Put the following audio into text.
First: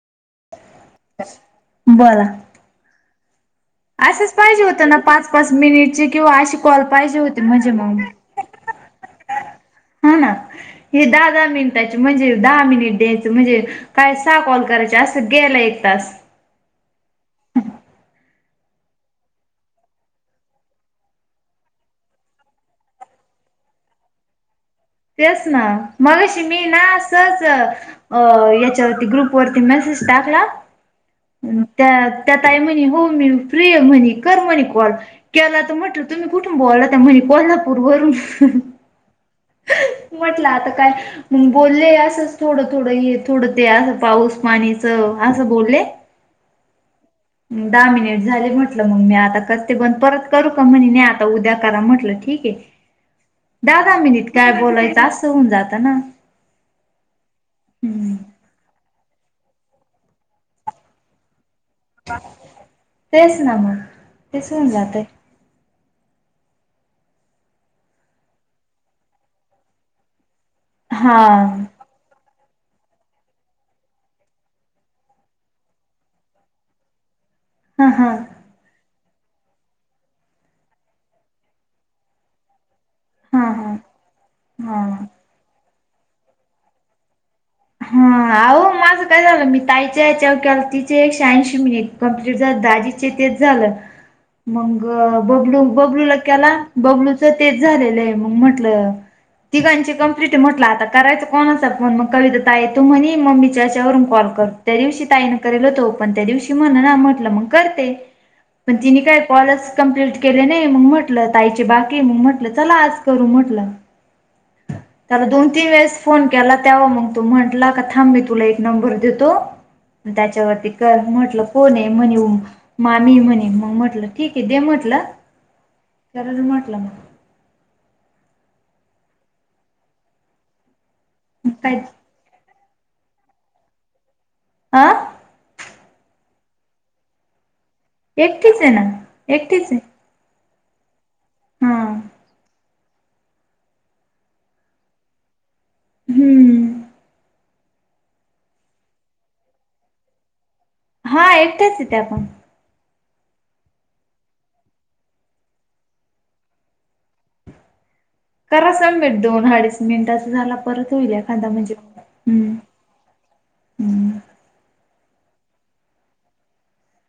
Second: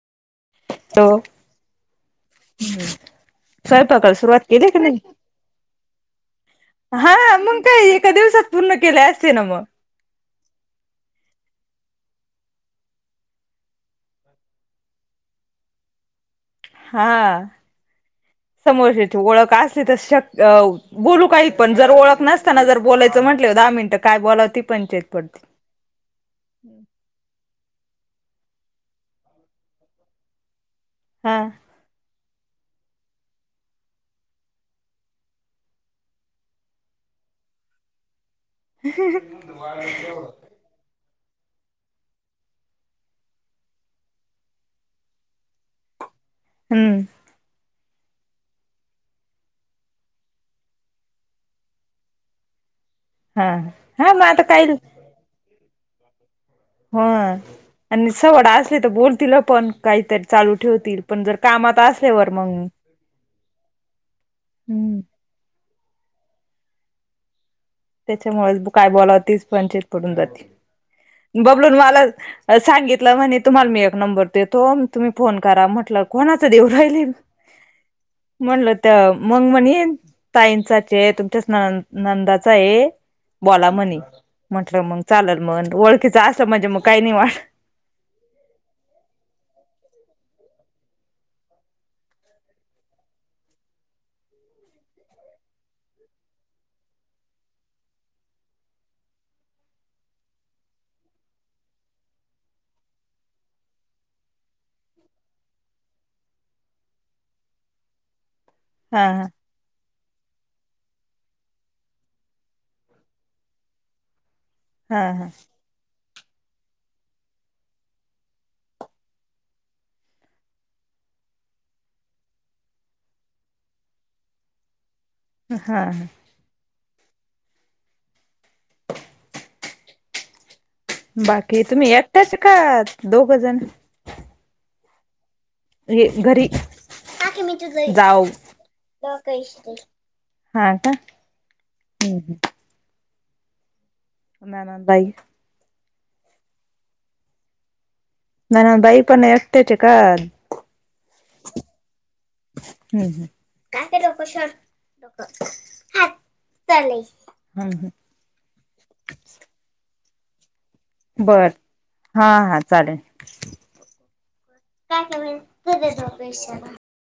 तव.. बोला. स्वयंपाकाला असंच सुरुवात पाहिजे केली की होतं ना नाही... पाच पाच मिनिटचे किंवा असे कॉल पाहिजे हां होते मंग म्हणजे काय मग एका दिवसात. पूर्ण केले असते ना म, हा ना हे दहा धा मिनिटाचे म्हणजे दहा मिनिट द्यायचं म्हणजे, कायसा कॉल करायचा अस गेलं एक तास. हा समोरची ओळख असली तर शक्य.. बोलू काही पण जर ओळख जर बोलायचं म्हटले दहा मिनिटं काय बोलाव ती पणच्यात... तेच ना.. मगशी मी ना सहज.. याच्यावरती ग्रुपवररती मेसेज टाकला. हा त्या त्यातई म्हने हो मी प्रिय म्हने कर म्हणे कॉल, केला तर म्हटलं तुम्ही कुठुं बोलाता म्हने कोल्हापूर वरून. ह... म्हटलं आता काय, मग बोलले असंच थोडं थोडं हे थोडं ते असं पाऊस पाणीच असं बोलले. हम्म दहा मिनिट झाले म्हटलं मग मी आता करते बण परत करू का म्हणे नाही आता उद्या करा म्हटलं ठीक आहे. हा दहा दहा हा मिनिट मता, काय बोलायचं असं होऊन जात ना. होय आणि हम्म सवड असले तर बोलतील पण काहीतरी चालू ठेवतील पण जर कामात असल्यावर मग. तेच ना मग तेचून हम्म जातय. त्याच्यामुळेच काय बोलावतीच पण त पडून जाते. हा बबलून मला, सांगितलं म्हणे तुम्हाला मी एक नंबर देतो. तुम्ही फोन करा म्हटलं कोणाचं देवू राहिल. हा हां. म्हणलं त्या मग म्हणे ताईंचाचे तुमच्याच न नंदाचा आहे. हा बोला हा म्हनी.. हा म्हंटलं मग चालल मग ओळखीच असं म्हणजे मग काही नाही वाट. हा अह माझं काय झालं मी ताईच्या ह्याच्यावर केला तिचे एकशे ऐंशी मिनिट. कंमप्लीट झा दाजीचे तेच झालं. मग बबलू बबलूला केला बबलूच तेच झालेलं आहे. मग म्हंटलं, तीघांची कंप्लीटी म्हटला करायचं कोणाचा फहोन असंण कविता. ता तू म्हणे मम्मीच्याच्यावरून कॉल कर दिवशी ताईनं करेल होतो. पण त्या दिवशी म्हण म्हटलं मग. करते. मण तिन हा काय हा कॉलच.. कंप्लीट केले नाही, मग म्हटलं ताईची बाकी मग म्हटलं चला आज करू म्हटलं. हा त्याला हा दोन तीन वेळेस फोन केला त्याव मग. तो म्हटला का थाम, मी तुला एक नंबर देतो त्याच्यावरती कर, म्हटलं कोण ये म्हणे ओम. माने म्हणे मग म्हटलं ठीक आहे, दे म्हटलं. हा हा. खरच म्हटलं. बाकी काय तुम्ही, येकटयाच आहे का दोघंजण? आं. हे, घरी जाऊ. एकटीच आहे ना एकटीच आहे [unintelligible] हा का? हा हू हू. नणंद हायि हुं. नणंद बाई पण एकटेच ये का? हा एकट्याच ये त्यापण. हुं. हात धुवालय. करा सबमिट. दोन अडीच मिनिटांचा झाला परत होईल बर एखांदा म्हणजे हा हुं. हा चालेल [inaudible]